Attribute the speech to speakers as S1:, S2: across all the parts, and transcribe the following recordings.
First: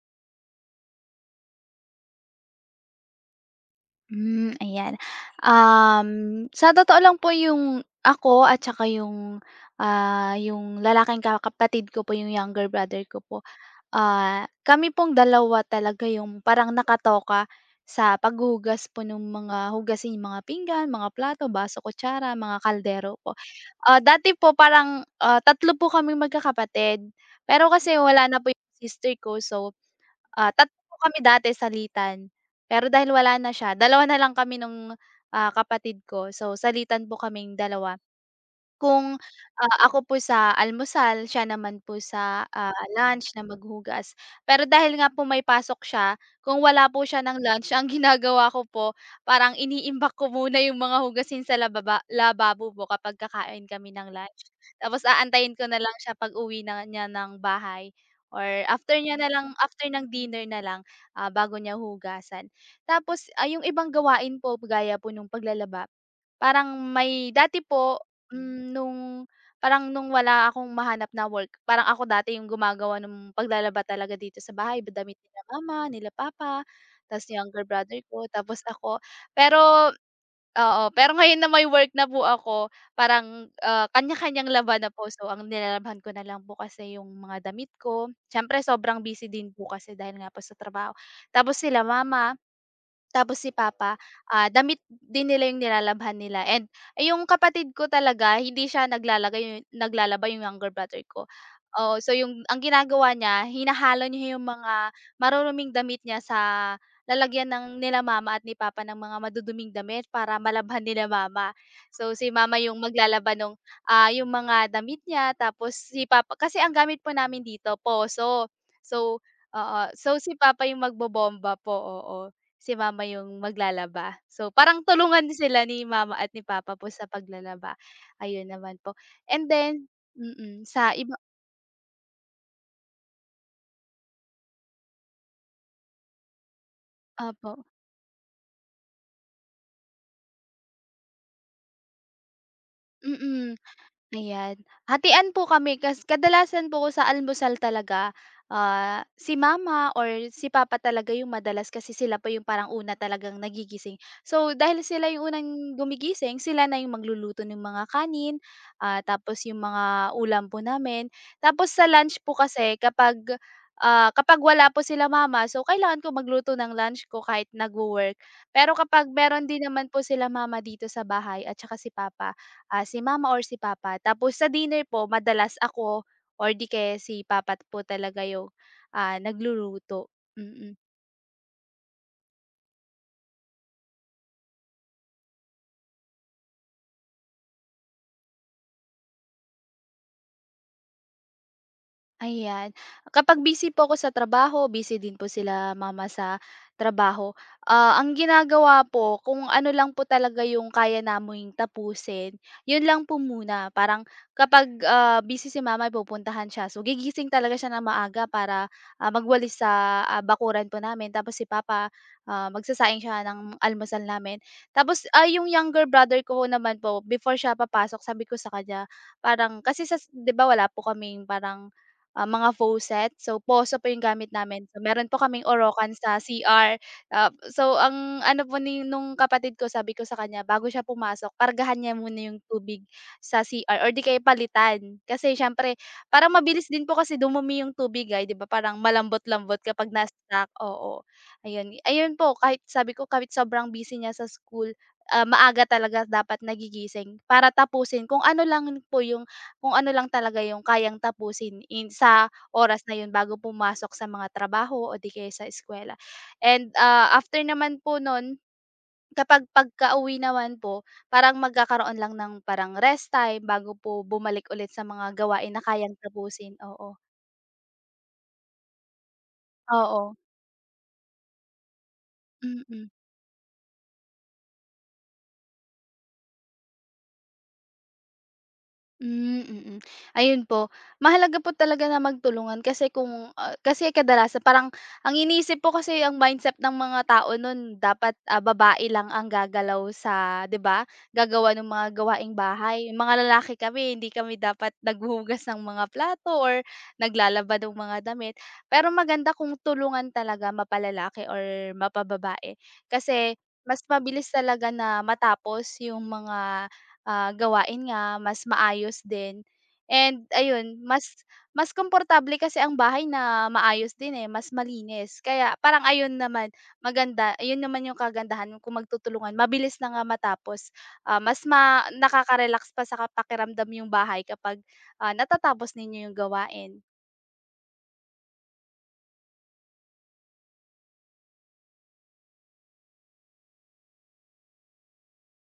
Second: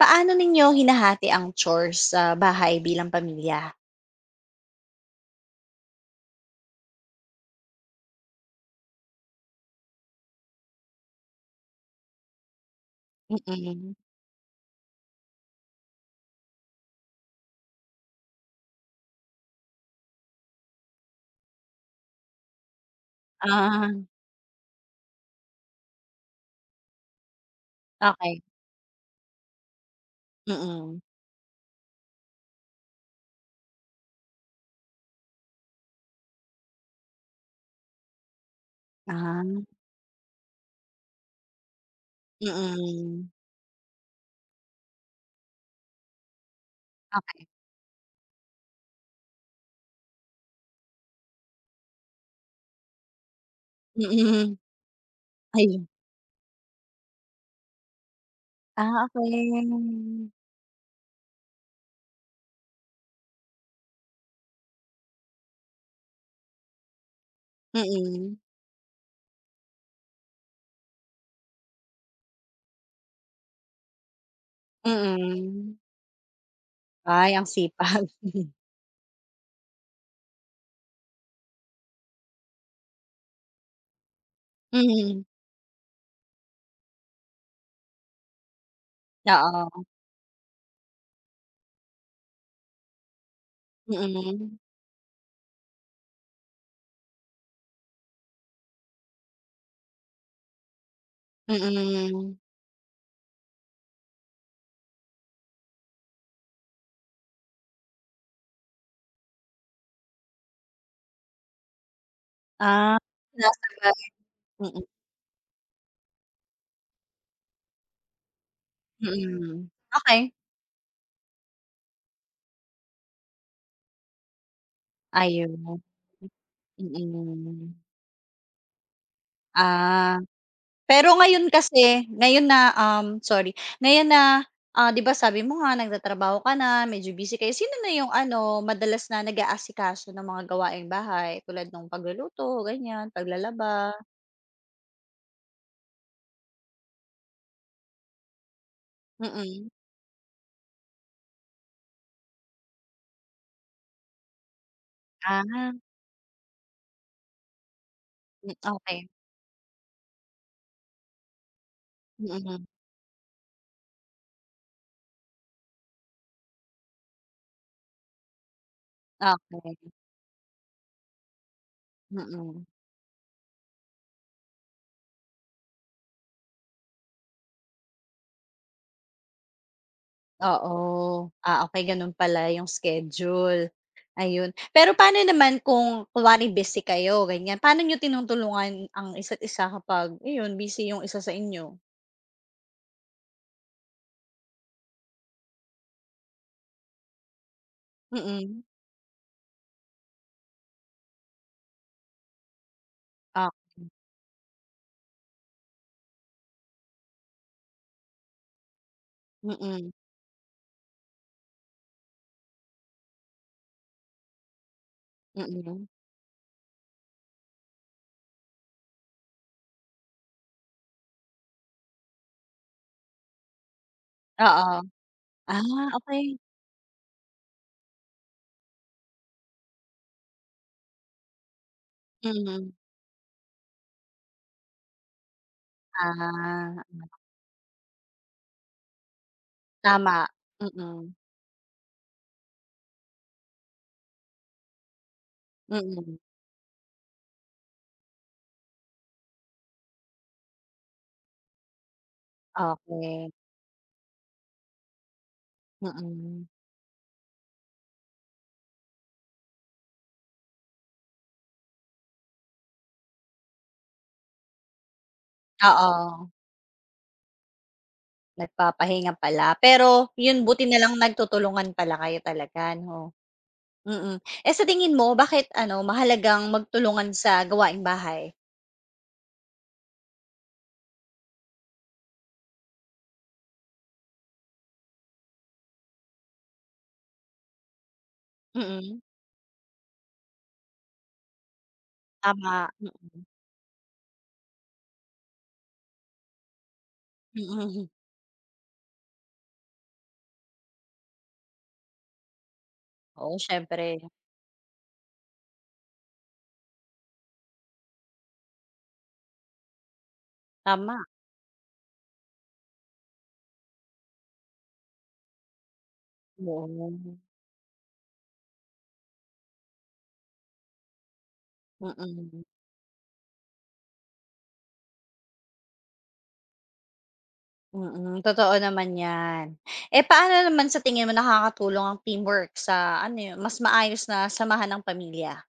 S1: Paano ninyo hinahati ang chores sa bahay bilang pamilya?
S2: Hmm, ayan. Um, sa totoo lang po yung ako at saka yung lalaking kapatid ko po, yung younger brother ko po,
S1: Mm.
S2: kami pong dalawa talaga yung parang nakatoka sa paghugas po ng mga hugasin, yung mga pinggan, mga plato, baso, kutsara, mga kaldero po.
S1: Ah,
S2: Dati po parang, 3 po kaming magkakapatid, pero kasi wala na
S1: okey.
S2: po yung sister ko, so 3 po
S1: Mm.
S2: kami dati salitan, pero dahil wala na siya, dalawa na lang kami nung, kapatid ko. So, salitan po kaming dalawa. Kung,
S1: Ah.
S2: ako po sa almusal, siya naman po sa,
S1: Mm.
S2: lunch na maghugas. Pero dahil nga po may pasok siya, kung wala po siya ng
S1: Okey.
S2: lunch, ang ginagawa ko po, parang iniimbak ko muna yung mga hugasin sa lababo po kapag kakain kami ng lunch.
S1: Mm,
S2: Tapos aantayin ko na
S1: ayun.
S2: lang siya pag-uwi na niya ng bahay. Or after
S1: Ah,
S2: niya na lang, after
S1: okey.
S2: ng dinner na lang, bago niya hugasan. Tapos, yung ibang gawain po gaya po nung paglalaba, parang may dati po,
S1: Mm,
S2: nung parang nung wala akong mahanap na work, parang ako dati yung gumagawa ng paglalaba talaga dito sa bahay, damit nila
S1: mm.
S2: mama, nila papa, tas
S1: Ay, ang
S2: younger brother
S1: sipag.
S2: ko, tapos ako. Pero oo, pero ngayon na may work na po ako, parang, kanya-kanyang laban na po. So,
S1: Mm,
S2: ang nilalabhan ko na lang po kasi yung mga damit ko. Siyempre sobrang busy din po
S1: oo.
S2: kasi dahil nga po sa trabaho. Tapos sila mama, tapos si papa,
S1: Mm,
S2: damit din nila yung nilalabhan nila, and eh, yung kapatid ko talaga hindi siya naglalaba, yung younger brother ko. Oh so
S1: mm.
S2: yung ang ginagawa niya, hinahalo niya yung mga maruruming damit niya sa lalagyan ng nila mama at ni papa ng mga maduduming damit para malabhan nila mama. So si mama yung
S1: Ah.
S2: maglalaba nung,
S1: Sinasabay.
S2: yung mga
S1: Mm,
S2: damit niya, tapos si papa, kasi ang gamit po namin dito poso. So
S1: mm.
S2: oo, so
S1: Okey.
S2: si papa yung magbobomba po, oo. Si mama yung maglalaba. So, parang tulungan sila ni
S1: Ayun,
S2: mama at ni papa po sa
S1: mm.
S2: paglalaba, ayun naman po. And then
S1: Ah.
S2: sa
S1: Pero
S2: iba
S1: ngayon kasi, ngayon na, sorry, ngayon na, ah, 'di ba sabi mo nga nagtatrabaho ka na, medyo busy
S2: opo.
S1: kayo, sino na yung ano, madalas na nag-aasikaso ng mga gawaing bahay tulad ng pagluluto, ganyan,
S2: Mm.
S1: paglalaba?
S2: Ayan. Hatian po kami, kasi kadalasan po ko sa almusal talaga, si
S1: Mm.
S2: mama or si papa talaga yung madalas, kasi sila pa yung parang una talagang nagigising. So, dahil sila yung
S1: Ah,
S2: unang gumigising, sila na yung magluluto ng mga kanin,
S1: hmm, okey.
S2: tapos yung mga ulam po namin. Tapos sa lunch po,
S1: Mm,
S2: kasi kapag, kapag wala po sila mama, so kailangan ko magluto ng lunch ko kahit nagwo-work. Pero kapag meron din naman
S1: okey.
S2: po sila mama dito sa bahay at saka si papa,
S1: Mm,
S2: si mama or si papa. Tapos sa dinner po madalas ako, or di kaya si papa po talaga yung, nagluluto. Mm. Mm.
S1: oo. Ah, okay ganun pala yung schedule, ayun. Pero paano naman kung kunwari busy kayo, ganyan, paano niyo tinutulungan ang isa't isa kapag iyon, busy yung isa sa inyo?
S2: Ayan. Kapag busy po ako sa trabaho, busy din po sila mama sa trabaho. Ang
S1: Mm.
S2: ginagawa po, kung ano lang po talaga yung kaya naming tapusin, yun lang po
S1: Ah,
S2: muna. Parang kapag busy si mama, pupuntahan siya. So, gigising talaga siya ng maaga para magwalis
S1: mm,
S2: sa bakuran po namin. Tapos si papa, magsasaing siya ng almusal namin. Tapos yung
S1: mm.
S2: younger brother ko naman po, before siya papasok, sabi ko sa kanya, parang, kasi sa, di ba wala po kaming parang mga faucet. So, poso po yung gamit namin.
S1: Oo.
S2: So, meron po kaming
S1: Ah,
S2: orokan sa
S1: okey.
S2: CR. So, ang ano po nung kapatid ko, sabi ko sa kanya, bago siya pumasok, kargahan niya muna yung
S1: Mm.
S2: tubig sa CR or di kaya palitan. Kasi siyempre, parang mabilis
S1: Ah,
S2: din po kasi dumumi yung tubig ay, di ba? Parang malambot-lambot kapag
S1: tama.
S2: na-stuck. Oo.
S1: Mm,
S2: Ayun. Ayun po, kahit sabi ko, kahit sobrang busy niya sa school, maaga talaga
S1: mm.
S2: dapat nagigising para tapusin kung ano lang po yung kung ano lang talaga yung kayang tapusin sa oras na yun
S1: Okey.
S2: bago pumasok sa mga trabaho o di kaya sa eskuwela.
S1: Mm.
S2: And, after naman po nun, kapag pagkauwi naman po, parang magkakaroon lang ng parang rest time bago po bumalik ulit sa mga gawain na kayang
S1: Oo,
S2: tapusin, oo.
S1: nagpapahinga pala. Pero
S2: Oo.
S1: yun, buti na lang nagtutulungan pala kayo
S2: Mm.
S1: talaga
S2: Mm.
S1: 'no? Mm. Eh, sa tingin mo bakit ano, mahalagang magtulungan sa gawaing bahay?
S2: Hmm. Mm. Mm. Ayun po, mahalaga po talaga na magtulungan kasi kung, kasi kadalasan parang ang iniisip po kasi ang mindset ng mga tao nun, dapat, babae
S1: Mm,
S2: lang ang gagalaw sa 'di ba, gagawa ng mga gawaing
S1: tama.
S2: bahay.
S1: Mm,
S2: Mga lalaki kami, hindi kami dapat naghuhugas ng mga plato or naglalaba ng
S1: mm.
S2: mga damit. Pero maganda kung tulungan talaga, mapalalaki or mapababae, kasi
S1: Oo,
S2: mas
S1: siyempre.
S2: mabilis talaga na matapos yung mga gawain nga, mas maayos din. And ayun, mas
S1: Tama,
S2: mas komportable kasi ang bahay na maayos din, eh, mas malinis. Kaya parang ayun naman,
S1: oo.
S2: maganda, ayun naman yung kagandahan kung magtutulungan, mabilis na nga matapos. Mas
S1: Mm.
S2: nakaka-relax pa sa pakiramdam yung bahay kapag, natatapos ninyo yung gawain.
S1: Mm, totoo naman 'yan. Eh, paano naman sa tingin mo nakakatulong ang teamwork sa ano 'yun, mas maayos na samahan ng pamilya?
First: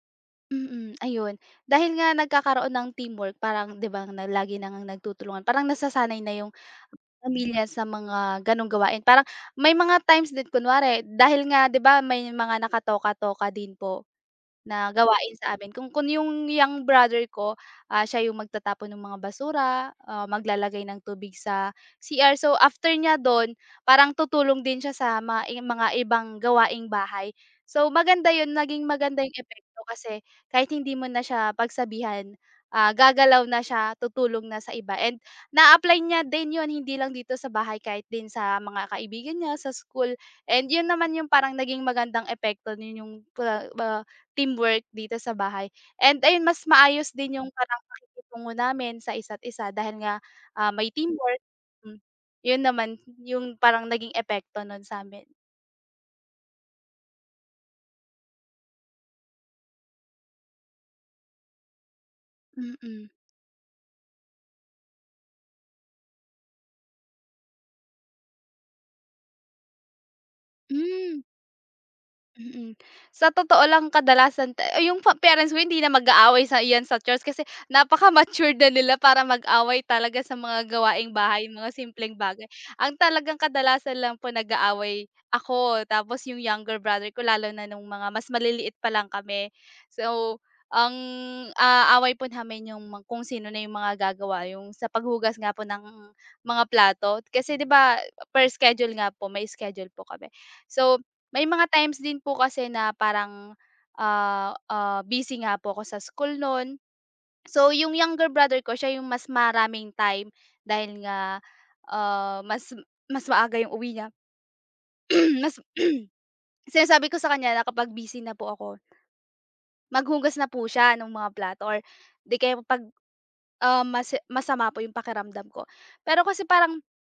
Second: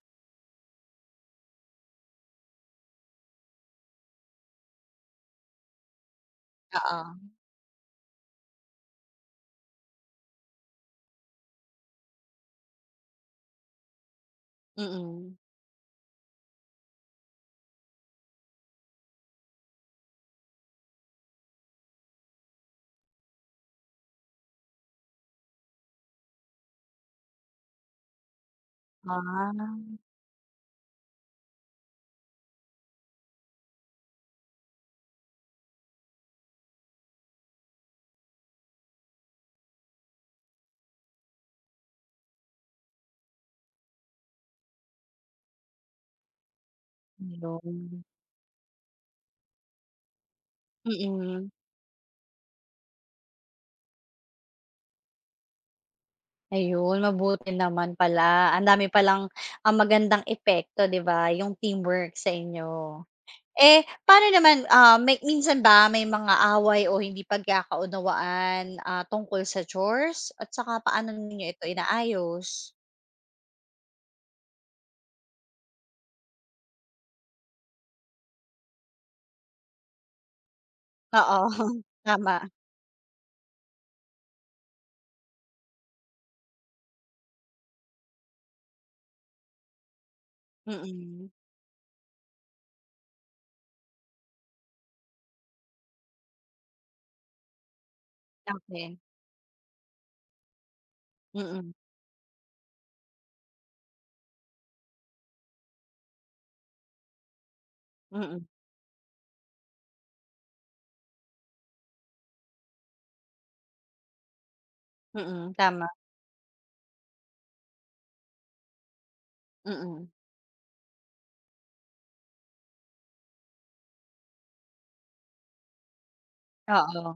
S2: Mm, ayun. Dahil nga nagkakaroon ng teamwork, parang 'di ba, na lagi na nagtutulungan, parang nasasanay na yung
S1: Oo.
S2: pamilya sa mga gano'ng gawain. Parang may mga times din, kunwari dahil nga 'di ba may mga nakatoka-toka din po na
S1: Mm.
S2: gawain sa amin, kung yung young brother ko, siya yung magtatapon ng mga basura, maglalagay ng tubig sa CR. So after niya dun, parang tutulong din siya sa mga ibang gawaing bahay. So maganda yun, naging maganda yung
S1: Ah,
S2: epekto, kasi kahit hindi mo na siya pagsabihan, gagalaw na siya, tutulong na sa iba, and na-apply niya din yun hindi lang dito sa bahay, kahit din sa mga kaibigan niya, sa school, and yun naman yung parang naging magandang epekto nun, yung ah, teamwork dito sa bahay, and ayun, mas maayos din yung parang
S1: ayun.
S2: pakikitungo namin sa isa't isa dahil nga, may teamwork.
S1: Mm.
S2: Hmm, yun naman yung parang naging epekto nun sa'min.
S1: Ayun, mabuti naman pala. Ang dami palang, ah, magandang epekto, 'di ba, yung teamwork sa inyo.
S2: Mm.
S1: Eh, paano naman, ah, may minsan ba may mga away o hindi pagkakaunawaan, ah, tungkol sa chores at saka paano
S2: Hmm,
S1: ninyo ito inaayos?
S2: mm. Sa totoo lang kadalasan ay, yung parents ko hindi na mag-aaway sa iyan sa church, kasi napaka mature na nila para mag-away talaga sa mga gawaing
S1: Oo,
S2: bahay, mga simpleng
S1: tama,
S2: bagay. Ang talagang kadalasan lang po nag-aaway ako, tapos yung younger brother ko, lalo na nung mga mas maliliit pa lang kami. So, ang,
S1: mm.
S2: away po namin yung mga kung sino na yung mga gagawa, yung sa paghugas nga po ng mga plato. Kasi 'di ba per schedule
S1: Okay,
S2: nga po, may schedule po kami. So may mga
S1: mm,
S2: times din po kasi na parang, busy nga po ako sa school nun. So, yung younger
S1: mm,
S2: brother ko, siya yung mas maraming time dahil nga, mas mas maaga yung uwi niya.
S1: mm,
S2: Mas
S1: tama,
S2: sinasabi ko sa kanya na kapag busy na po ako,
S1: mm,
S2: maghuhugas na po siya nung mga plato, or 'di kaya 'pag, masama po yung pakiramdam ko. Pero kasi parang
S1: oo.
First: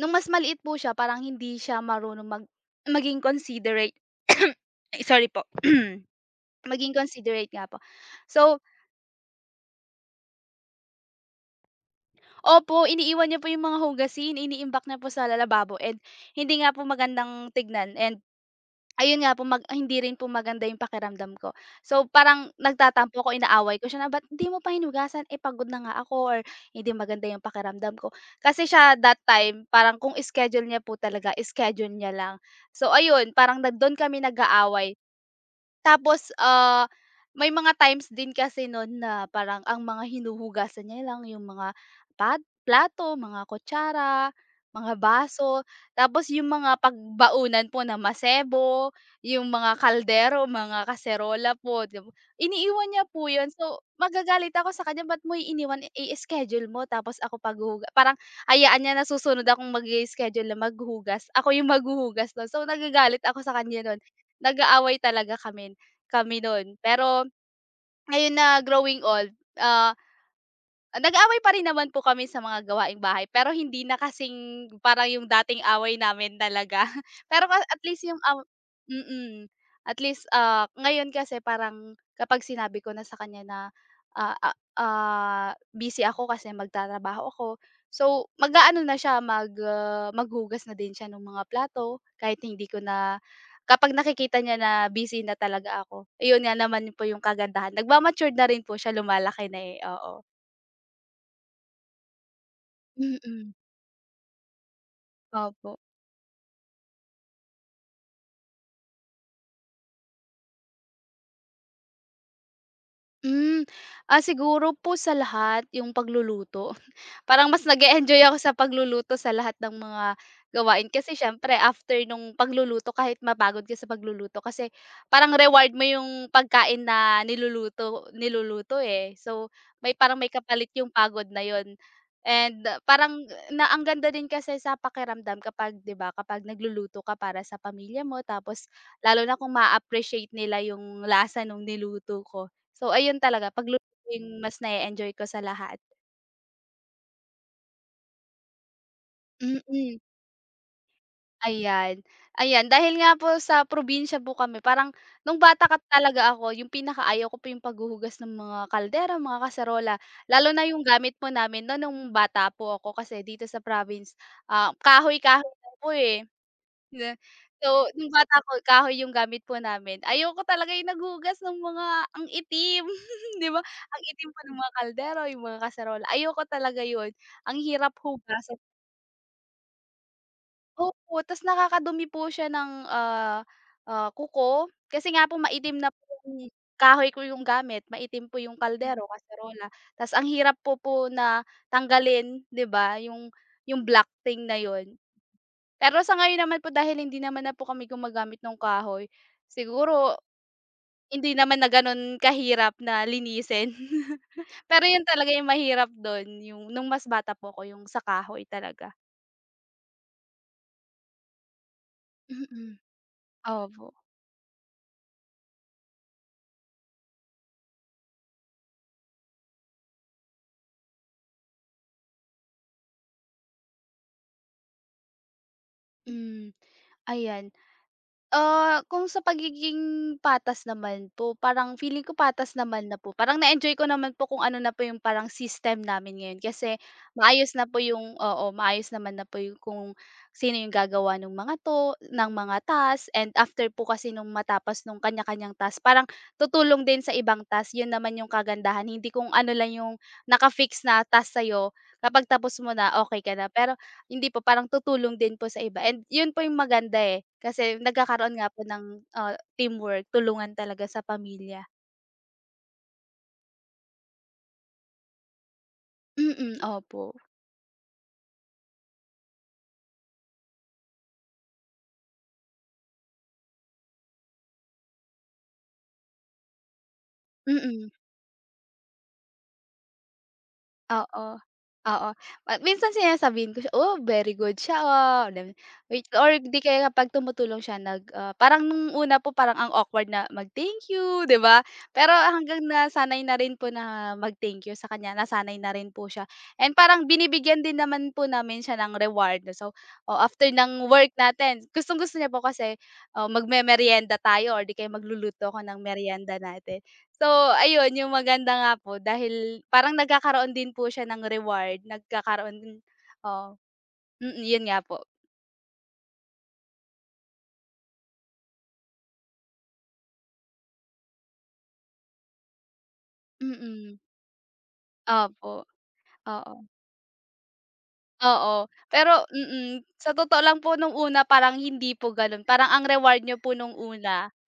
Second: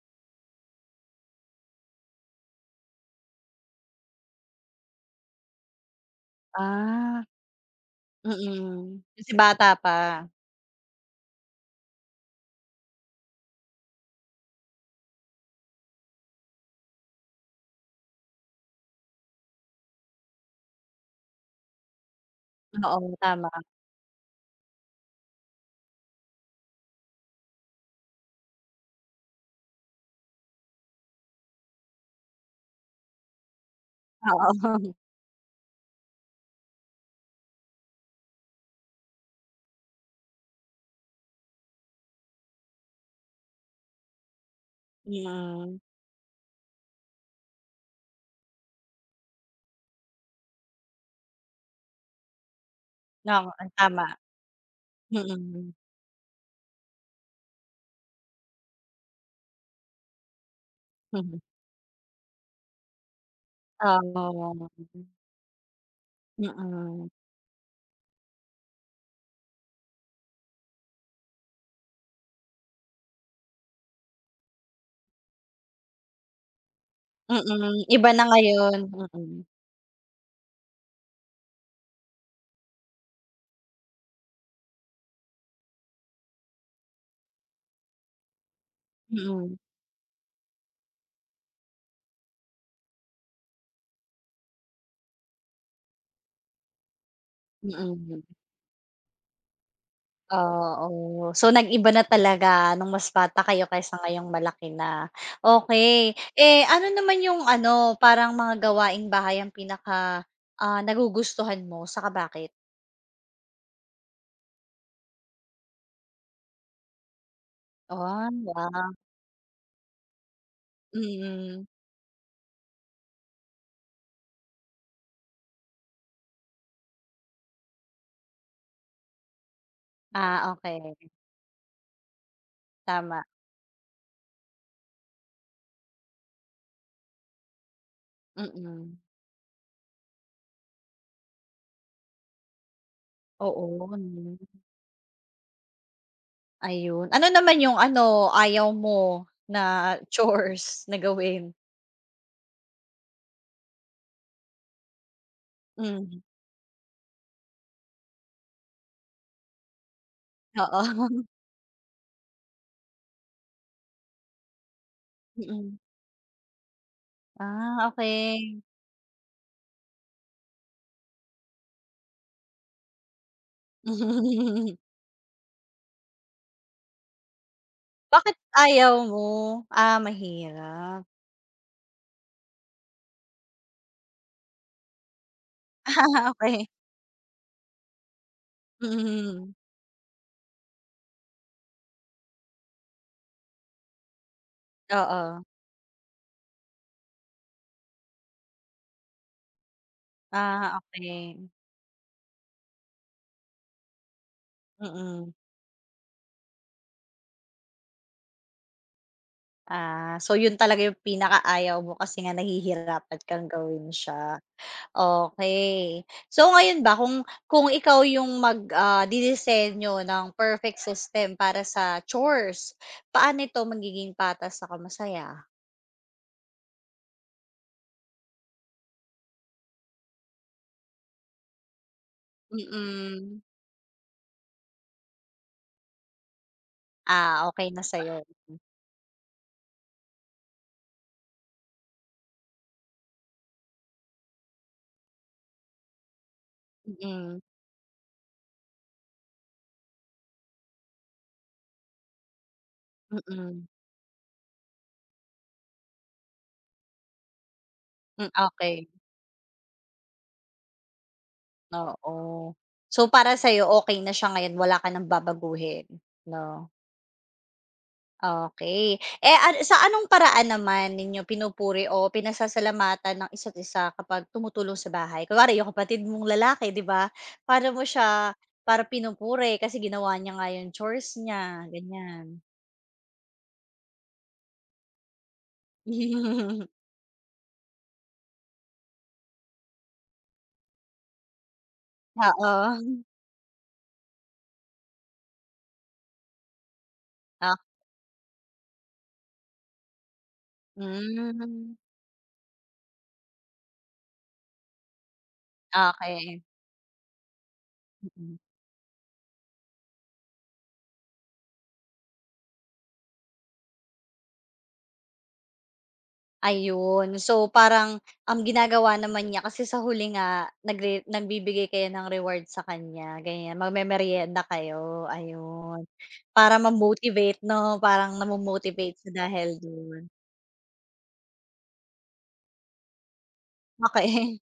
S2: nung mas maliit po siya, parang hindi siya marunong maging considerate. Sorry po. Maging
S1: Ah,
S2: considerate nga po. So,
S1: mm, kasi bata pa.
S2: opo, iniiwan niya po yung mga hugasin, iniimbak niya po sa lalababo, and hindi nga po magandang tignan, and ayun nga po, hindi rin po maganda yung pakiramdam ko. So, parang
S1: Oo,
S2: nagtatampo ako,
S1: tama,
S2: inaaway ko siya na, "Ba't di mo pa hinugasan? Eh, pagod na nga ako, or hindi maganda yung pakiramdam ko." Kasi siya that time, parang kung schedule niya po talaga, schedule niya lang. So, ayun, parang dun kami
S1: oo,
S2: nag-aaway. Tapos, may mga times din kasi nun na parang ang mga hinuhugasan niya lang yung mga pad plato, mga kutsara, mga baso.
S1: mm,
S2: Tapos yung mga pagbaunan po na masebo, yung mga kaldero, mga kaserola po, di ba, iniiwan niya po yun.
S1: oo,
S2: So,
S1: tama,
S2: magagalit ako sa kanya, "Ba't mo
S1: mm,
S2: iniwan? I-schedule mo, tapos ako paghuhuga," parang hayaan niya na susunod akong mag schedule na maghugas,
S1: mhm,
S2: ako yung maghuhugas nun. So, nagagalit ako sa kanya nun,
S1: oo,
S2: nag-aaway talaga kami kami nun.
S1: mm,
S2: Pero ngayon na growing old, ah, nag-away pa rin naman po kami sa mga gawaing bahay, pero hindi na kasing parang yung dating away namin talaga. Pero ka at
S1: mm,
S2: least
S1: iba
S2: yung
S1: na
S2: aw
S1: ngayon,
S2: mm. At least, ngayon kasi parang kapag sinabi ko na sa kanya na, ah, ah, ah, busy ako kasi magtatrabaho ako. So, mag-aano na siya,
S1: mm,
S2: maghuhugas na din siya ng mga plato kahit hindi ko na, kapag nakikita niya na busy na talaga ako. Iyon nga naman po yung
S1: mm,
S2: kagandahan,
S1: mm.
S2: nagma-matured na rin po siya, lumalaki na, eh, oo.
S1: Oo. So, nag-iba na talaga nung mas bata
S2: Mm,
S1: kayo kaysa ngayong malaki na.
S2: opo.
S1: Okay. Eh, ano naman yung ano, parang mga gawaing bahay ang pinaka, ah, nagugustuhan mo, saka bakit?
S2: Hmm, Siguro po sa lahat yung pagluluto. Parang mas nag-e-enjoy
S1: Oh
S2: ako sa
S1: wow.
S2: pagluluto sa lahat ng mga gawain, kasi siyempre
S1: Mm.
S2: after nung pagluluto kahit mapagod ka sa pagluluto, kasi parang reward mo yung pagkain na niluluto niluluto, eh. So, may parang may
S1: Ah,
S2: kapalit yung
S1: okey.
S2: pagod na yon, and parang
S1: Tama.
S2: na ang ganda din kasi sa pakiramdam kapag 'di ba, kapag nagluluto ka para sa pamilya mo, tapos
S1: Mm.
S2: lalo na kung ma appreciate nila yung lasa nung niluto ko. So, ayun talaga,
S1: Oo,
S2: pagluluto
S1: 'no.
S2: yung mas na enjoy ko sa lahat.
S1: Ayun. Ano naman yung ano, ayaw mo na
S2: Mm.
S1: chores na gawin?
S2: Ayan, ayan. Dahil nga po sa probinsya po kami, parang nung bata ka
S1: Hmm,
S2: talaga ako yung pinakaayaw ko po yung paghuhugas ng mga kaldero, mga kaserola. Lalo na yung
S1: oo.
S2: gamit po namin no nung bata po ako kasi dito sa province, kahoy-kahoy lang
S1: Mm.
S2: po, eh. Na so,
S1: Ah,
S2: nung bata ko
S1: okay.
S2: kahoy yung gamit po namin. Ayoko talaga yung naghuhugas ng mga ang itim, 'di ba? Ang itim po ng mga kaldero, yung mga kaserola, ayoko talaga 'yun. Ang hirap
S1: Bakit
S2: hugas.
S1: ayaw mo? Ah, mahirap.
S2: Opo, ta's nakakadumi po siya ng, kuko. Kasi nga po maitim na po
S1: Ah,
S2: yung
S1: okey.
S2: kahoy ko yung gamit, maitim po yung kaldero,
S1: Mm,
S2: kaserola. Ta's ang hirap po na tanggalin, 'di ba, yung black thing na yun.
S1: oo.
S2: Pero sa ngayon naman po, dahil hindi naman na po kami gumagamit nung kahoy, siguro
S1: Ah,
S2: hindi
S1: okey.
S2: naman na gano'n kahirap na linisin. Pero yun talaga
S1: Mm.
S2: yung mahirap dun, yung nung mas bata po ako, yung sa kahoy talaga.
S1: Ah, so yun talaga yung pinakaayaw mo kasi nga
S2: Mm,
S1: nahihirapan kang
S2: opo.
S1: gawin siya. Okey. So ngayon ba kung ikaw yung mag, ah, didisenyo ng perfect system para sa chores, paano ito magiging patas saka masaya?
S2: Hmm, ayan. Ah, kung sa pagiging patas naman po, parang feeling ko patas naman na po. Parang
S1: Mm.
S2: na-enjoy ko naman po kung ano na po yung parang system namin ngayon kasi
S1: Ah,
S2: maayos na
S1: okey
S2: po
S1: na
S2: yung,
S1: sa'yo.
S2: oo, maayos naman na po yung kung sino yung gagawa ng mga 'to, ng mga task, and after po kasi nung matapos nung kanya-kanyang task, parang tutulong din sa
S1: Mm,
S2: ibang task. Yun naman yung kagandahan, hindi kung ano lang yung nakafix na task sa'yo, kapag tapos mo na, okay ka na.
S1: mm,
S2: Pero hindi po, parang tutulong din po sa iba, and yun po yung maganda, eh, kasi
S1: hmm,
S2: nagkakaroon nga po
S1: okey.
S2: ng, teamwork, tulungan talaga sa pamilya.
S1: Oo. So, para sa'yo okay na siya ngayon, wala ka ng babaguhin,
S2: Mm,
S1: 'no?
S2: opo.
S1: Okay. Eh, sa anong paraan naman ninyo pinupuri o pinasasalamatan ng isa't isa kapag tumutulong sa bahay? Kunwari yung kapatid mong lalaki, 'di ba? Paano mo
S2: Mm.
S1: siya para pinupuri kasi ginawa niya nga yung chores
S2: Oo,
S1: niya,
S2: oo.
S1: ganyan?
S2: Ma minsan sinasabihan ko siya, "Oh, very good siya, ah." Wait, or di kaya kapag tumutulong siya nag, parang nung una po parang ang awkward na mag-thank you, 'di ba? Pero hanggang
S1: Oo.
S2: nasanay na rin po na mag-thank you sa kanya, nasanay na rin po siya, and parang
S1: Ah,
S2: binibigyan din naman po namin siya ng reward. So, oh, after ng work natin,
S1: hmm,
S2: gustong-gusto niya po kasi, oh, magmemeryenda tayo or di kaya magluluto ako ng merienda
S1: okey.
S2: natin. So, ayun yung
S1: Mm. Okay.
S2: maganda nga po dahil parang nagkakaroon din po siya ng reward, nagkakaroon, oh, oo, mm, yun nga po.
S1: Ayun. So, parang ang ginagawa naman niya kasi sa huli nga nagbibigay kayo ng reward sa kanya, ganyan.
S2: Mm,
S1: Magmemeryenda kayo,
S2: opo,
S1: ayun. Para
S2: oo,
S1: ma-motivate 'no, parang
S2: oo.
S1: namo-motivate
S2: Pero
S1: siya dahil
S2: mm,
S1: dun.
S2: sa totoo lang po nung una parang hindi po ganon parang ang reward niyo po nung una.
S1: Okay.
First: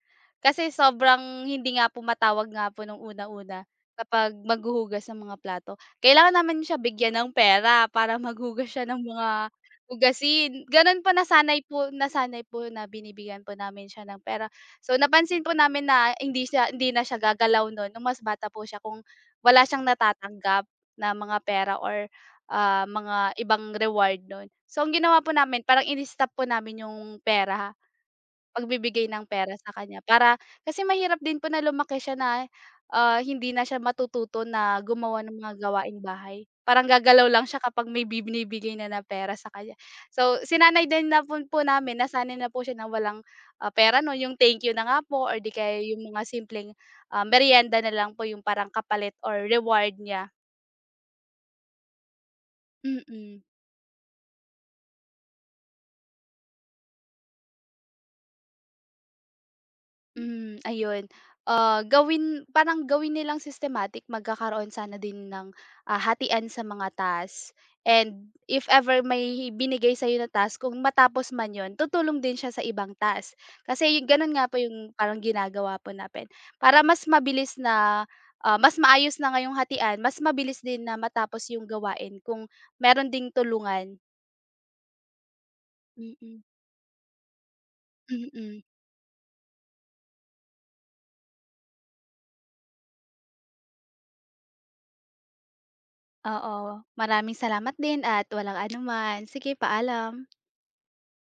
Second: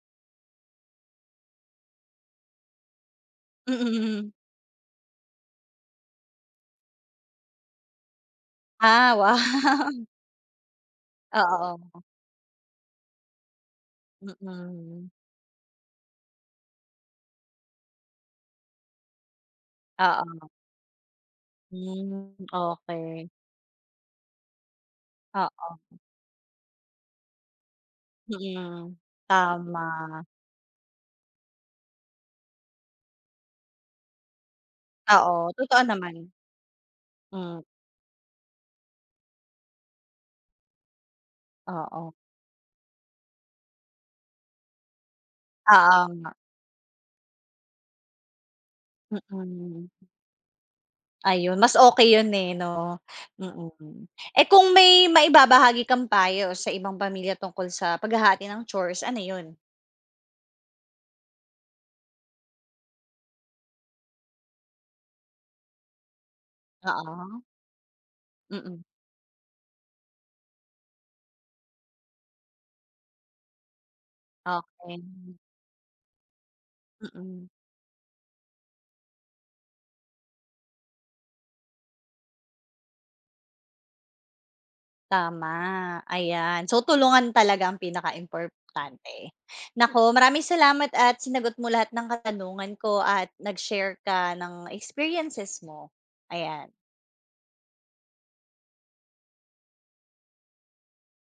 S2: Kasi sobrang hindi nga po matawag nga po nung una-una
S1: Mm.
S2: kapag maghuhugas ng mga plato. Kailangan naman siya bigyan ng pera para maghugas siya ng
S1: Ah,
S2: mga
S1: wow.
S2: hugasin. Gano'n po, nasanay po
S1: Oo.
S2: nasanay po na binibigyan po namin siya ng pera. So,
S1: Mm.
S2: napansin po namin na hindi na siya gagalaw no'n nung mas bata po siya kung wala siyang
S1: Oo.
S2: natatanggap na mga pera or,
S1: Hmm, okey.
S2: mga ibang reward no'n. So, ang ginawa po namin parang
S1: Oo.
S2: ini-stop po namin yung pera.
S1: Mm.
S2: Pagbibigay ng pera sa kanya,
S1: Tama.
S2: para kasi mahirap din po na lumaki siya na, hindi na siya matututo na gumawa ng mga
S1: Oo, totoo
S2: gawaing
S1: naman.
S2: bahay. Parang gagalaw lang
S1: Hmm,
S2: siya kapag may binibigay na na pera sa kanya. So, sinanay din na po namin,
S1: oo.
S2: nasanay na po siya na walang, pera 'no, yung thank you na nga po or di kaya
S1: Oo
S2: yung mga
S1: nga.
S2: simpleng, meryenda na lang po yung parang kapalit or reward
S1: Mm.
S2: niya,
S1: Ayun, mas okey yun, eh, 'no?
S2: mm.
S1: Mm. Eh, kung may maibabahagi kang payo sa ibang pamilya tungkol sa paghahati ng chores, ano yun?
S2: Hmm, ayun. Ah, gawin parang gawin nilang systematic, magkakaroon sana din ng, hatian sa mga task,
S1: Oo,
S2: and if
S1: mm,
S2: ever may binigay sa'yo na task, kung matapos man yon, tutulong din siya sa ibang task. Kasi yung gano'n nga po yung
S1: okey.
S2: parang ginagawa po natin para mas
S1: Mm,
S2: mabilis na, mas maayos na ngayong yung hatian, mas mabilis din na matapos yung gawain kung meron ding tulungan.
S1: tama,
S2: Mm,
S1: ayan. So, tulungan talaga ang
S2: mm.
S1: pinakaimportante. Naku, maraming salamat at sinagot mo lahat ng katanungan ko at nag-share ka ng experiences mo, ayan.
S2: Oo, maraming salamat din at walang anuman. Sige, paalam.